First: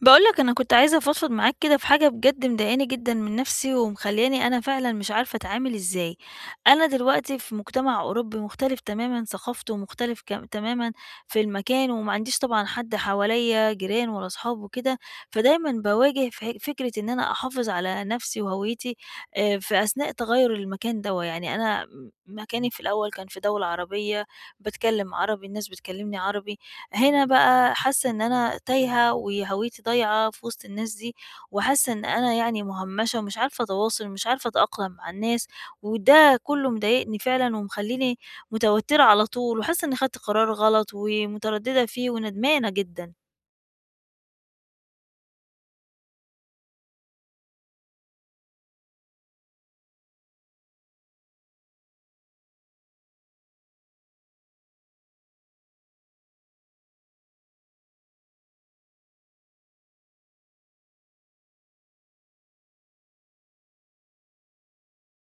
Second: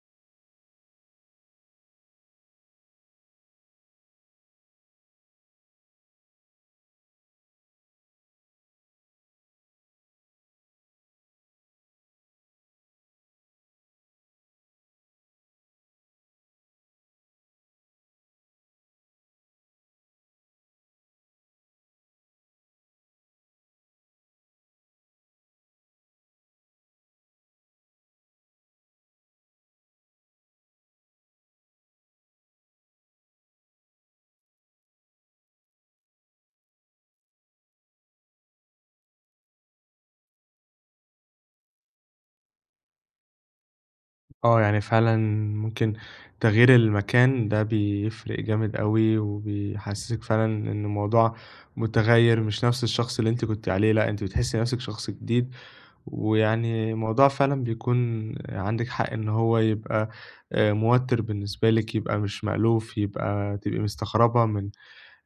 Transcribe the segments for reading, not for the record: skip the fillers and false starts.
باقول لك أنا كنت عايزة أفضفض معاك كده في حاجة بجد مضايقاني جدًا من نفسي، ومخلّياني أنا فعلًا مش عارفة أتعامل إزاي. أنا دلوقتي في مجتمع أوروبي مختلف تمامًا، ثقافته مختلف تمامًا في المكان، وما عنديش طبعًا حد حواليّا جيران ولا أصحاب وكده، فدايمًا باواجه فكرة إن أنا أحافظ على نفسي وهويتي في أثناء تغيُّر المكان دوّة. يعني أنا مكاني في الأول كان في دولة عربية، باتكلم عربي، الناس بتكلمني عربي. هنا بقى حاسة إن أنا تايهة وهويتي ضايعة في وسط الناس دي، وحاسة إن أنا يعني مهمشة ومش عارفة أتواصل ومش عارفة أتأقلم مع الناس، وده كله مضايقني فعلًا ومخلّيني متوترة على طول، وحاسة إني خدت قرار غلط ومترددة فيه وندمانة جدًا. آه، يعني فعلًا ممكن تغيير المكان ده بيفرق جامد أوي، وبيحسّسِك فعلًا إن الموضوع متغيّر، مش نفْس الشخص اللي أنتِ كنتِ عليه، لأ أنتِ بتحسّي نفْسِك شخص جديد. ويعني الموضوع فعلًا بيكون عندِك حق إن هو يبقى موتّر بالنسبة لِك، يبقى مش مألوف، يبقى تبقي مستغربة من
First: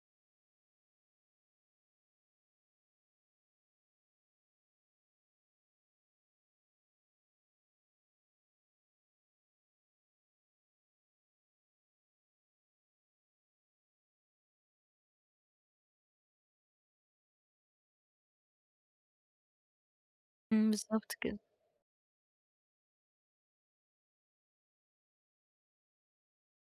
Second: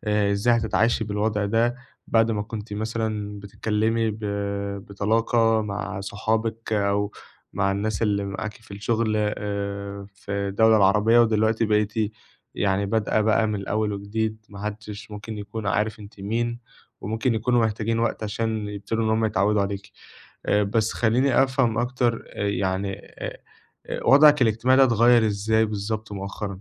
إزاي هتتعايشي بالوضع ده، بعد ما كنتِ مثلًا بتتكلّمي بطلاقة مع صحابِك أو مع الناس اللي معاكِ في الشغل في الدولة العربية، ودلوقتي بقيتِ يعني بادئة بقى من الأول وجديد. ما حدّش ممكن يكون عارف أنتِ مين، وممكن يكونوا محتاجين وقت عشان يبتدوا إن هم يتعوّدوا عليكِ. إمم، بس بالضبط كده. خلّيني أفهم أكتر. يعني آآ وضعِك الاجتماعي ده اتغيّر إزاي بالضبط مؤخرًا؟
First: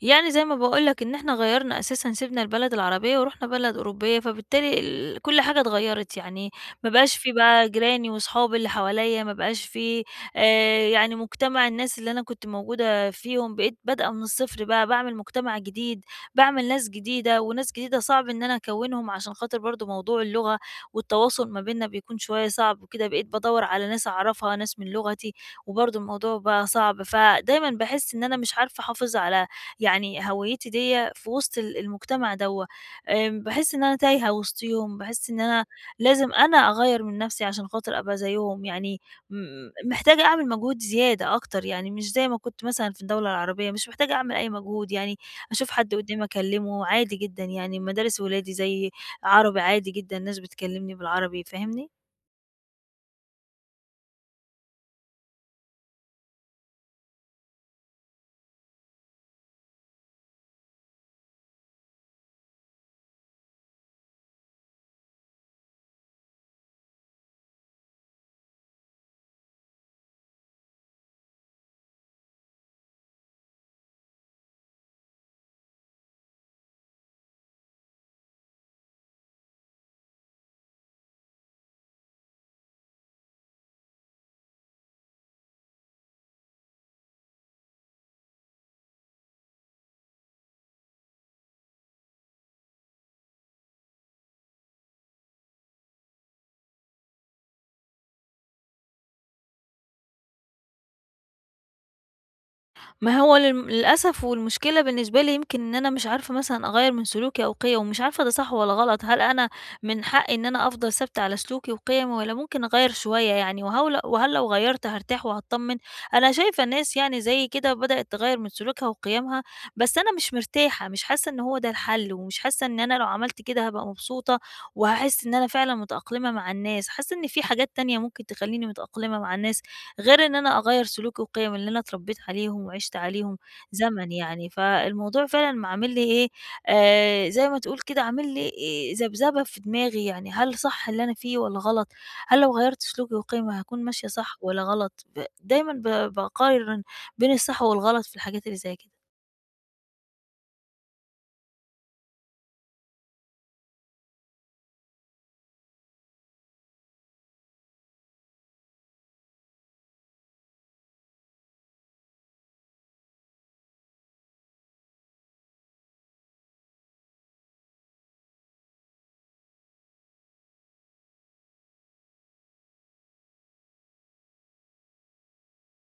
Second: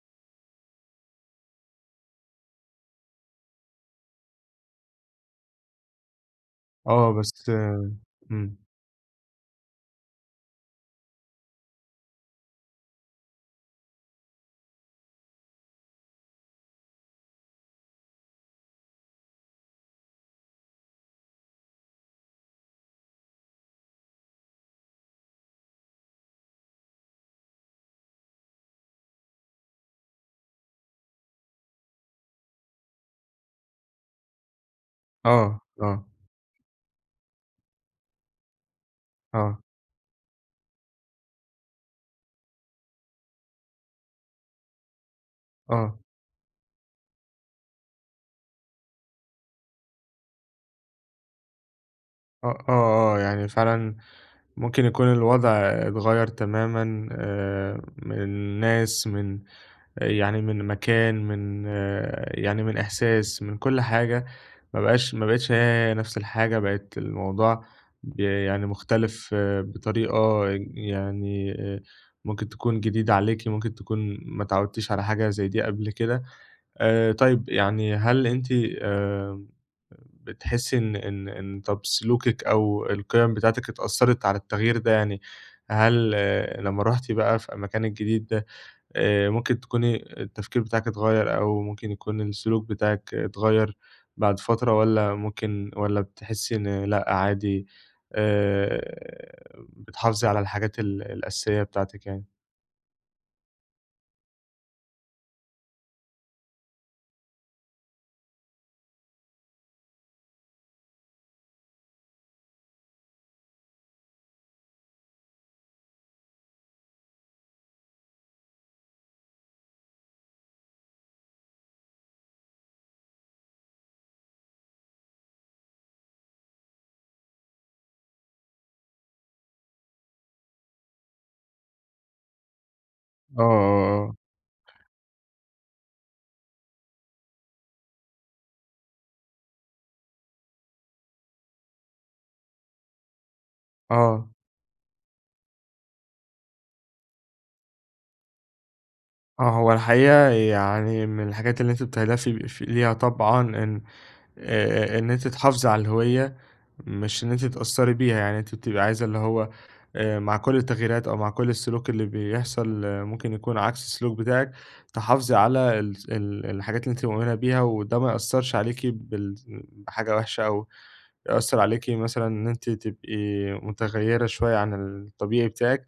يعني زي ما باقول لك إن إحنا غيّرنا أساسًا سِبنا البلد العربية ورُحنا بلد أوروبية، فبالتالي كل حاجة اتغيّرت، يعني ما آه، بقاش في بس. بقى جيراني إمم. وصحابي اللي حواليّا، ما بقاش في يعني مجتمع الناس اللي أنا كنت موجودة فيهم، بقيت بادئة من الصفر بقى، باعمل مجتمع جديد، باعمل ناس جديدة، وناس جديدة صعب إن أنا أكوّنهم عشان خاطر برضه موضوع اللغة والتواصل ما بيننا بيكون شوية صعب وكده، بقيت بادوّر على ناس أعرفها، ناس من لغتي، وبرضه الموضوع بقى صعب، فدايمًا باحس إن أنا مش عارفة أحافظ على يعني هويتي ديّة في وسط المجتمع دوّة، باحس إن أنا تايهة وسطيهم، باحس إن آه، أنا آه، لازم أنا أغيّر من نفسي عشان خاطر أبقى زيهم، يعني م آه. محتاجة أعمل مجهود زيادة أكتر، يعني مش زي ما كنت مثلًا في الدولة العربية، مش محتاجة أعمل أي مجهود، يعني أشوف حد آه، قدّامي أكلمه عادي جدًا، يعني مدارس ولادي زي عربي عادي جدًا، الناس بتكلمني بالعربي، فاهمني؟ آه، آه، آه، يعني فعلًا ممكن يكون الوضع اتغيّر تمامًا، من ناس، من يعني من مكان، من يعني من إحساس، من كل حاجة. ما بقتش هي نفس الحاجة. بقت الموضوع يعني مختلف، بطريقة يعني، ممكن تكون جديدة عليكِ، ممكن تكون ما اتعودتيش على حاجة زي دي قبل كده. طيب يعني هل أنتِ آآ بتحسي إن طب سلوكِك أو القِيَم بتاعتِك اتأثّرت على التغيير ده يعني؟ هل لمّا رُحتِ بقى في المكان الجديد ده، ممكن تكوني التفكير بتاعِك اتغيّر، أو ممكن يكون السلوك بتاعِك اتغيّر بعد فترة، والّا ممكن، والّا بتحسي إن لأ، عادي، آآ بتحافظي على الحاجات الأساسية بتاعتِك يعني؟ ما هو للأسف والمشكلة بالنسبة لي يمكن إن أنا مش عارفة مثلًا أغيّر من سلوكي أو قِيَمي، ومش عارفة ده صح والّا غلط، هل أنا من حقي إن أنا أفضل ثابتة على سلوكي وقِيَمي والّا ممكن أغيّر شوية يعني؟ وهل لو غيّرت هارتاح وهاتطمن؟ أنا شايفة ناس يعني زيي كده بدأت تغيّر من سلوكها وقِيَمها، بس أنا مش مرتاحة، مش حاسة إن هو ده الحل، ومش حاسة إن أنا لو عملت كده هابقى مبسوطة، وهاحس إن أنا فعلًا متأقلمة مع الناس، حاسة إن في حاجات تانية ممكن تخلّيني متأقلمة مع الناس، غير إن أنا أغيّر سلوكي وقيمي اللي أنا اتربيت عليهم وعِشت عليهم آه، آه، زمن آه. يعني، فالموضوع فعلًا عامل لي إيه، زي ما تقول كده عامل لي ذبذبة في دماغي، يعني هل صح اللي أنا فيه والّا غلط؟ هل لو غيّرت سلوكي وقيمي هاكون ماشية آه. صح والّا غلط؟ دايمًا باقارن بين الصح والغلط في الحاجات اللي زي كده. آه، هو الحقيقة يعني من الحاجات اللي أنتِ بتهدفي ب ف ليها طبعًا، إن أنتِ تحافظي على الهوية، مش إن أنتِ تأثّري بيها. يعني أنتِ بتبقي عايزة اللي هو، مع كل التغييرات، أو مع كل السلوك اللي بيحصل، ممكن يكون عكس السلوك بتاعِك، تحافظي على الس ال الحاجات اللي أنتِ مؤمنة بيها، وده ما يأثّرش عليكِ بحاجة وحشة، أو يأثّر عليكِ مثلًا إن أنتِ تبقي متغيّرة شوية عن الطبيعي بتاعِك.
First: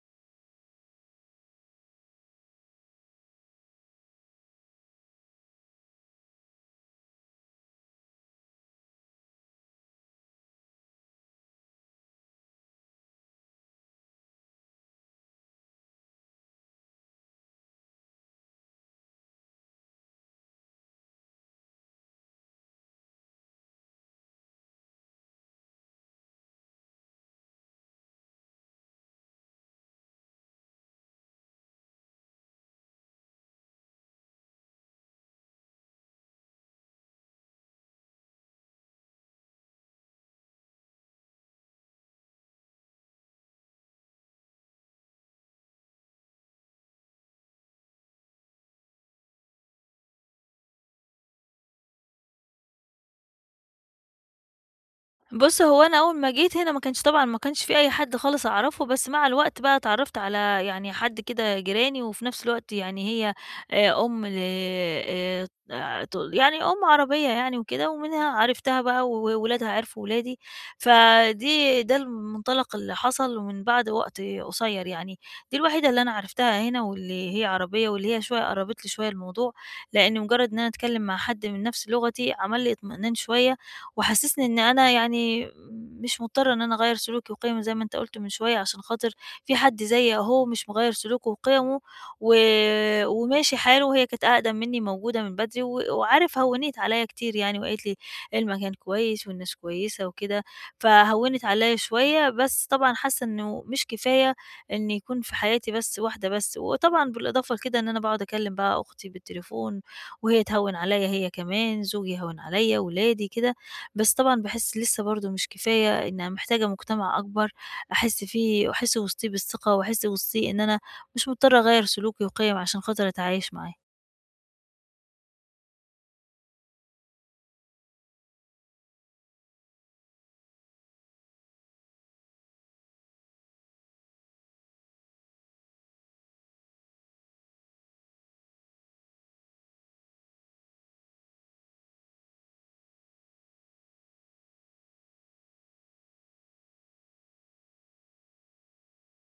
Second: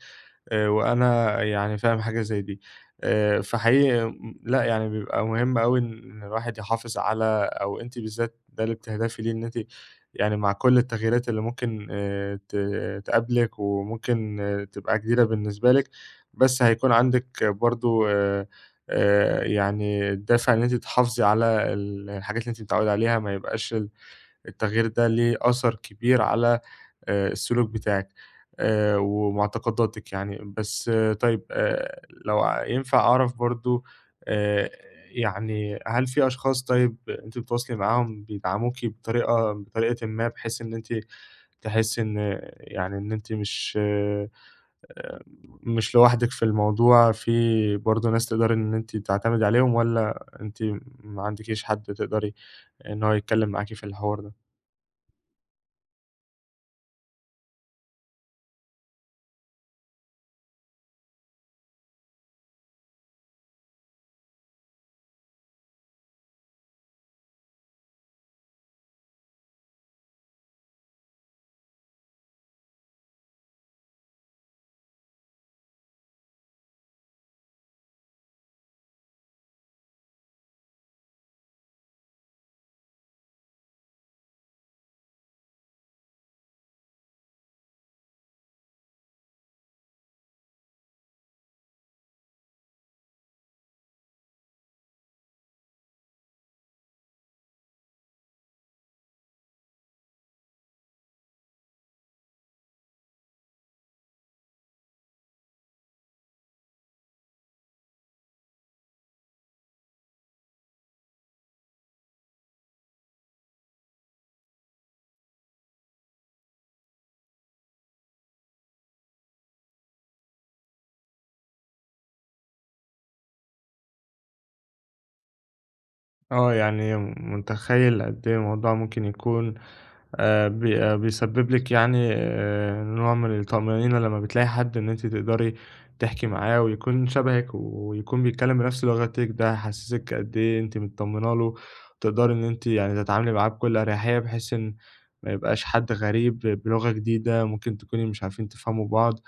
وأنا يعني فاهم حاجة زي دي. فحقيقي، لأ، يعني بيبقى مهم أوي إن الواحد يحافظ على، أو أنتِ بالذات ده اللي بتهدفي ليه، إن أنتِ يعني مع كل التغييرات اللي ممكن ت تقابلِك، وممكن تبقى جديدة بالنسبة لِك، بس هيكون عندِك برضه يعني الدافع إن أنتِ تحافظي على الحاجات اللي أنتِ متعوّدة عليها، ما يبقاش التغيير ده ليه أثر كبير على السلوك بتاعِك ومعتقداتِك يعني. بس طيب، لو ينفع أعرف برضه، آآ يعني هل في أشخاص، طيب أنتِ بتتواصلي معاهم بيدعموكِ بطريقةٍ ما، بحيث إن أنتِ تحسّي إن يعني إن أنتِ مش لوحدِك في الموضوع؟ في برضه ناس تقدري إن أنتِ تعتمدي عليهم، والّا أنتِ ما عندكيش حد تقدري إن هو يتكلّم معاكِ في الحوار ده؟ بُص، هو أنا أول ما جيت هنا ما كانش طبعًا ما كانش في أي حد خالص أعرفه، بس مع الوقت بقى اتعرّفت على يعني حد كده جيراني، وفي نفس الوقت يعني هي أم ل ت يعني أم عربية يعني وكده، ومنها عرفتها بقى وولادها عرفوا ولادي، فدي ده المنطلق اللي حصل ومن بعد وقت قصير يعني. دي الوحيدة اللي أنا عرفتها هنا واللي هي عربية واللي هي شوية قرّبت لي شوية الموضوع، لإن مجرّد إن أنا أتكلم مع حد من نفس لغتي عمل لي اطمئنان شوية وحسسني إن أنا يعني مش مضطرة إن أنا أغيّر سلوكي وقيمي زي ما أنت قُلت من شوية، عشان خاطر في حد زيي أهو مش مغيّر سلوكه وقيمه و وماشي حاله، وهي كانت أقدم مني موجودة من بدري وعارف هوّنِت عليَّ كتير يعني وقالت لي المكان كويس والناس كويسة وكده، فهوّنِت عليَّ شوية، بس طبعًا حاسة إنه مش كفاية إن يكون في حياتي بس واحدة بس، وطبعًا بالإضافة لكده إن أنا باقعد أكلم بقى أختي بالتليفون وهي تهوّن عليَّ هي كمان، زوجي يهوّن عليَّ، ولادي كده. بس طبعًا باحس لسه برضه مش كفاية، إن أنا محتاجة مجتمع أكبر أحس فيه وأحس وسطيه بالثقة، وأحس وسطيه إن أنا مش مضطرة أغيّر سلوكي وقِيَمي عشان خاطر أتعايش معاه. آه، يعني متخيّل قد إيه الموضوع ممكن يكون، بي آه، بيسبب لِك يعني نوع من الطمأنينة لمّا بتلاقي حد إن أنتِ تقدري تحكي معاه، ويكون شبهِك، ويكون بيتكلّم بنفس لغتِك. ده هيحسّسِك قد إيه أنتِ متطمنة له، تقدري إن أنتِ يعني تتعاملي معاه بكل أريحية، بحيث إن ما يبقاش حد غريب بلغة جديدة ممكن تكوني مش عارفين تفهموا بعض،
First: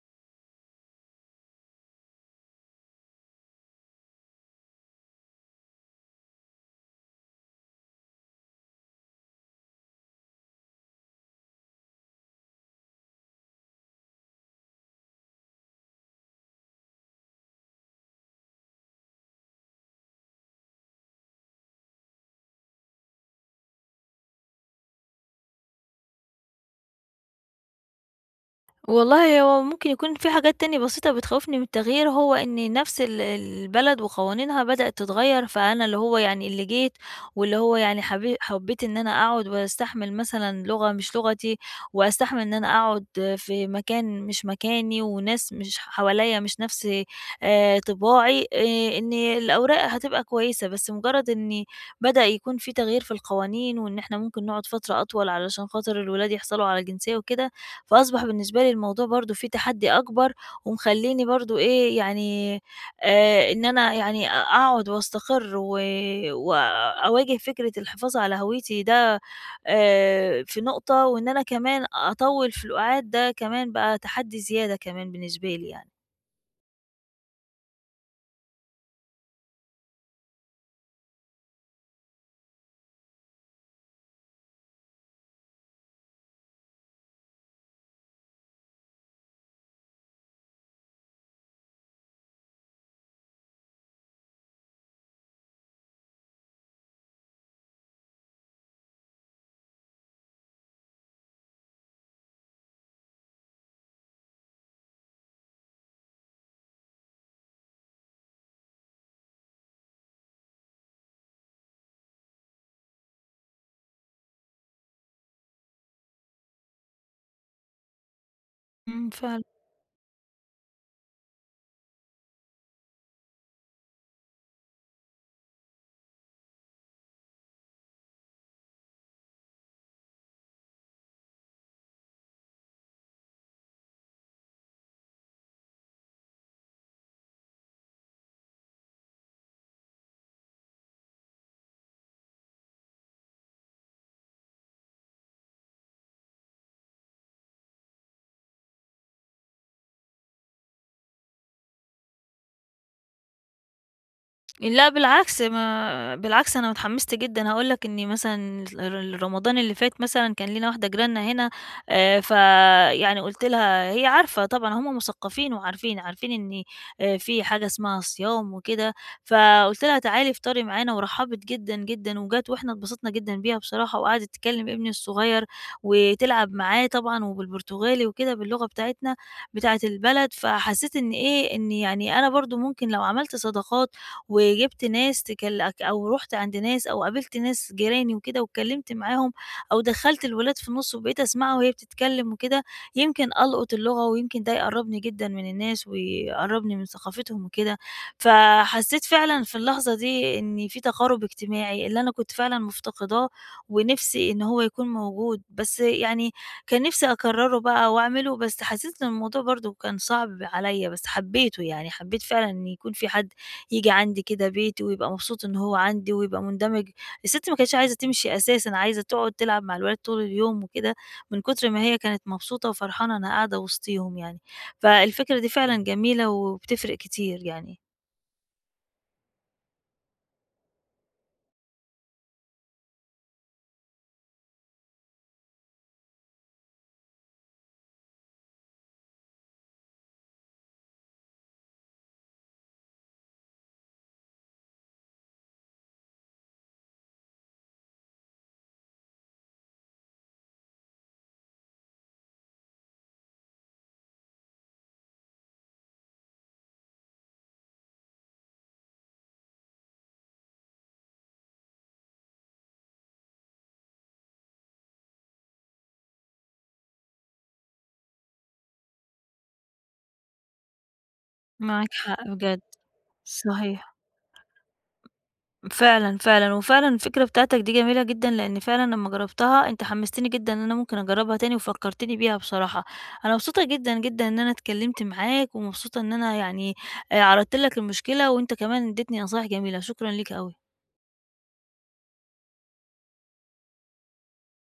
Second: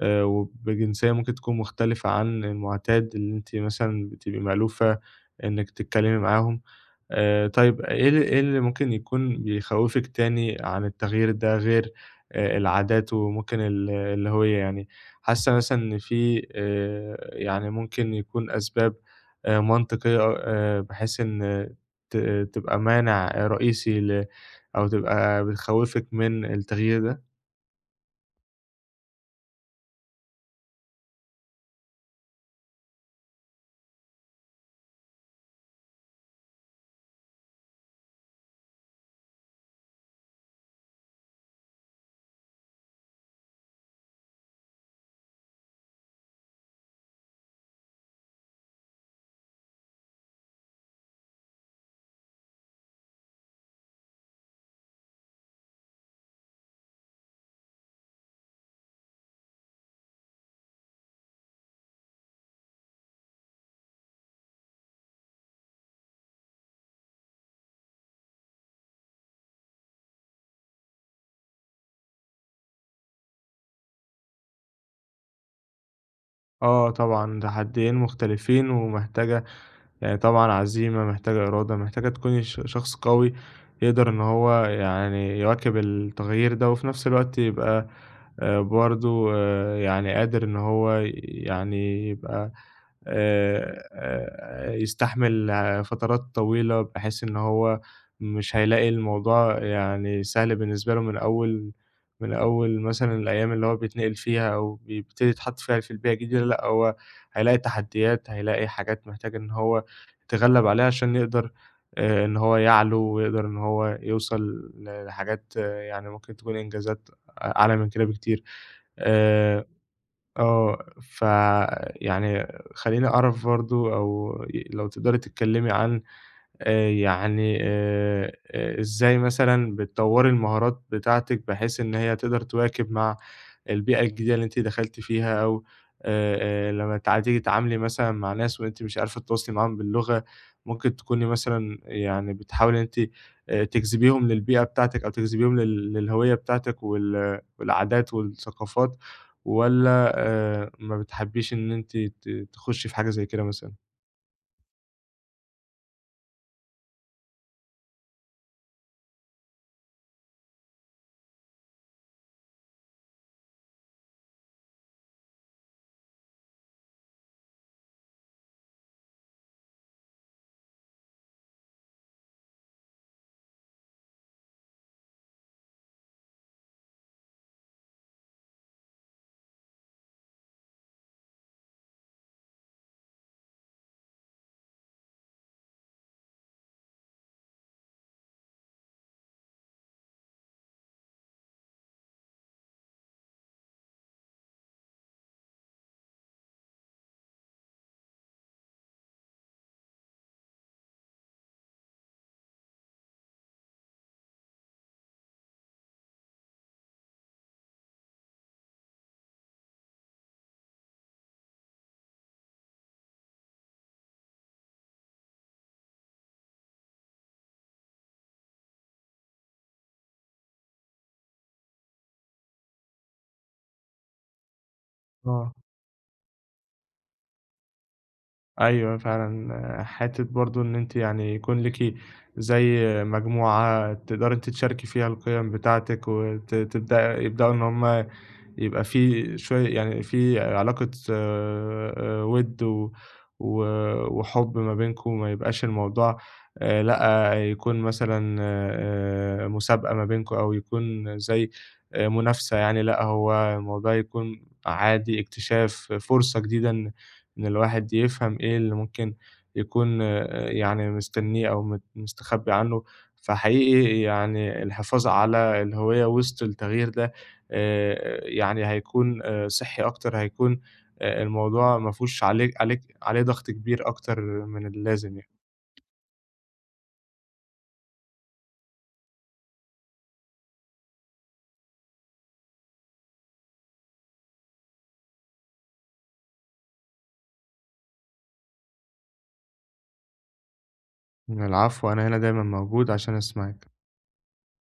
وبجنسية ممكن تكون مختلفة عن المُعتاد اللي أنتِ مثلًا بتبقي مألوفة إنِّك تتكلّمي معاهم. طيب، إيه إيه اللي ممكن يكون بيخوّفِك تاني عن التغيير ده، غير العادات وممكن الهوية؟ يعني حاسة مثلًا إن في يعني ممكن يكون أسباب منطقية، بحيث إن ت تبقى مانع رئيسي أو تبقى بتخوّفِك من التغيير ده؟ والله هو ممكن يكون في حاجات تانية بسيطة بتخوفني من التغيير هو إن نفس البلد وقوانينها بدأت تتغير فأنا اللي هو يعني اللي جيت واللي هو يعني حبيت إن أنا أقعد وأستحمل مثلا لغة مش لغتي وأستحمل إن أنا أقعد في مكان مش مكاني وناس مش حواليا مش نفس طباعي، إن الأوراق هتبقى كويسة بس مجرد إن بدأ يكون في تغيير في القوانين وإن إحنا ممكن نقعد فترة أطول علشان خاطر الولاد يحصلوا على جنسية وكده فأصبح بالنسبة لي الموضوع برضه فيه تحدّي أكبر، ومخلّيني برضه إيه يعني إن أنا يعني أقعد وأستقر وأواجه فكرة الحفاظ على هويتي ده في نقطة، وإن أنا كمان أطوّل في الأُقَعاد ده كمان بقى تحدّي زيادة كمان بالنسبة لي يعني. آه طبعًا، تحديين مختلفين، ومحتاجة يعني طبعًا عزيمة، محتاجة إرادة، محتاجة تكوني شخص قوي يقدر إن هو يعني يواكب التغيير ده، وفي نفس الوقت يبقى برضه يعني قادر إن هو يعني يبقى يستحمل فترات طويلة، بحيث إن هو مش هيلاقي الموضوع يعني سهل بالنسبة له من أول، مثلًا الأيام اللي هو بيتنقل فيها، أو بيبتدي يتحط فيها في البيئة الجديدة. لأ، هو هيلاقي تحديات، هيلاقي حاجات محتاج إن هو يتغلب عليها عشان يقدر، إن هو يعلو، ويقدر إن هو يوصل لحاجات، يعني ممكن تكون إنجازات أعلى من كده بكتير. إمم، ف آآ آه، ف يعني خلّيني أعرف برضه، أو لو تقدري تتكلّمي عن، يعني إزاي مثلًا بتطوّري المهارات بتاعتِك بحيث إن هي تقدر تواكب مع البيئة الجديدة اللي أنتِ دخلتِ فيها؟ أو لمّا تيجي تتعاملي مثلًا مع ناس وأنتِ مش عارفة تتواصلي معاهم باللغة، ممكن تكوني مثلًا يعني بتحاولي إن أنتِ تجذبيهم للبيئة بتاعتِك، أو تجذبيهم للهوية بتاعتِك والعادات والثقافات، والّا ما بتحبيش إن أنتِ تخشي في حاجة زي كده مثلًا؟ لأ بالعكس، ما بالعكس أنا اتحمّست جدًا، هاقول لك إني مثلًا رمضان اللي فات مثلًا كان لينا واحدة جيراننا هنا، فيعني قُلت لها هي عارفة طبعًا هم مثقّفين وعارفين، عارفين إن في حاجة اسمها صيام وكده، فقُلت لها تعالي افطري معانا ورحّبت جدًا، جدًا وجات وإحنا اتبسطنا جدًا بيها بصراحة وقعدت تكلّم ابني الصغير وتلعب معاه طبعًا وبالبرتغالي وكده، باللغة بتاعتنا بتاعة البلد، فحسّيت إن إيه، إن يعني أنا برضه ممكن لو عملت صداقات وجِبت ناس تكلك أو رُحت عند ناس أو قابلت ناس جيراني وكده واتكلّمت معاهم أو دخّلت الولاد في النُص وبقيت أسمعها وهي بتتكلّم وكده، يمكن ألقُط اللغة ويمكن ده يقرّبني جدًا من الناس ويقرّبني من ثقافتهم وكده. فحسّيت فعلًا في اللحظة دي إن في تقارُب اجتماعي اللي أنا كنت فعلًا مفتقداه ونِفسي إن هو يكون موجود، بس يعني كان نِفسي أكرّره بقى وأعمله، بس حسّيت إن الموضوع برضه كان صعب عليّا، بس حبّيته، يعني حبّيت فعلًا إن يكون في حد ييجي عندي كده بيتي ويبقى مبسوط إن هو عندي ويبقى مندمج. الست ما كانتش عايزة تمشي أساسًا، عايزة تقعد تلعب مع الولاد طول اليوم وكده، من كتر ما هي كانت مبسوطة وفرحانة إنها قاعدة وسطيهم يعني. فالفكرة دي آه. فعلًا جميلة وبتفرق كتير يعني. أيوه فعلًا، حتّة برضه إن أنتِ يعني يكون ليكِ زي مجموعة تقدري أنتِ تشاركي فيها القِيَم بتاعتِك، يبدأوا إن هُم يبقى في شوية، يعني في علاقة وِد و و وحُب ما بينكم، ما يبقاش الموضوع، لأ، يكون مثلًا مسابقة ما بينكم، أو يكون زي منافسة يعني. لأ، هو الموضوع يكون عادي، اكتشاف، فرصة جديدة إن الواحد يفهم إيه اللي ممكن يكون يعني مستنّيه، أو مستخبّي عنّه. فحقيقي يعني الحفاظ على الهوية وسط التغيير ده، يعني هيكون صحّي أكتر، هيكون الموضوع ما معاك فيهوش حق عليك بجد، عليك عليه ضغط صحيح. كبير أكتر من اللازم يعني. فعلًا، فعلًا، وفعلًا الفكرة بتاعتك دي جميلة جدًا، لإن فعلًا لمّا جربتها أنت حمستني جدًا إن أنا ممكن أجربها تاني وفكرتني بيها بصراحة، أنا مبسوطة جدًا، جدًا إن أنا اتكلمت معاك، ومبسوطة إن أنا يعني عرضت لك المشكلة، وأنت كمان اديتني نصايح جميلة، شكرًا ليك أوي. العفو، أنا هنا دايمًا موجود عشان أسمعِك.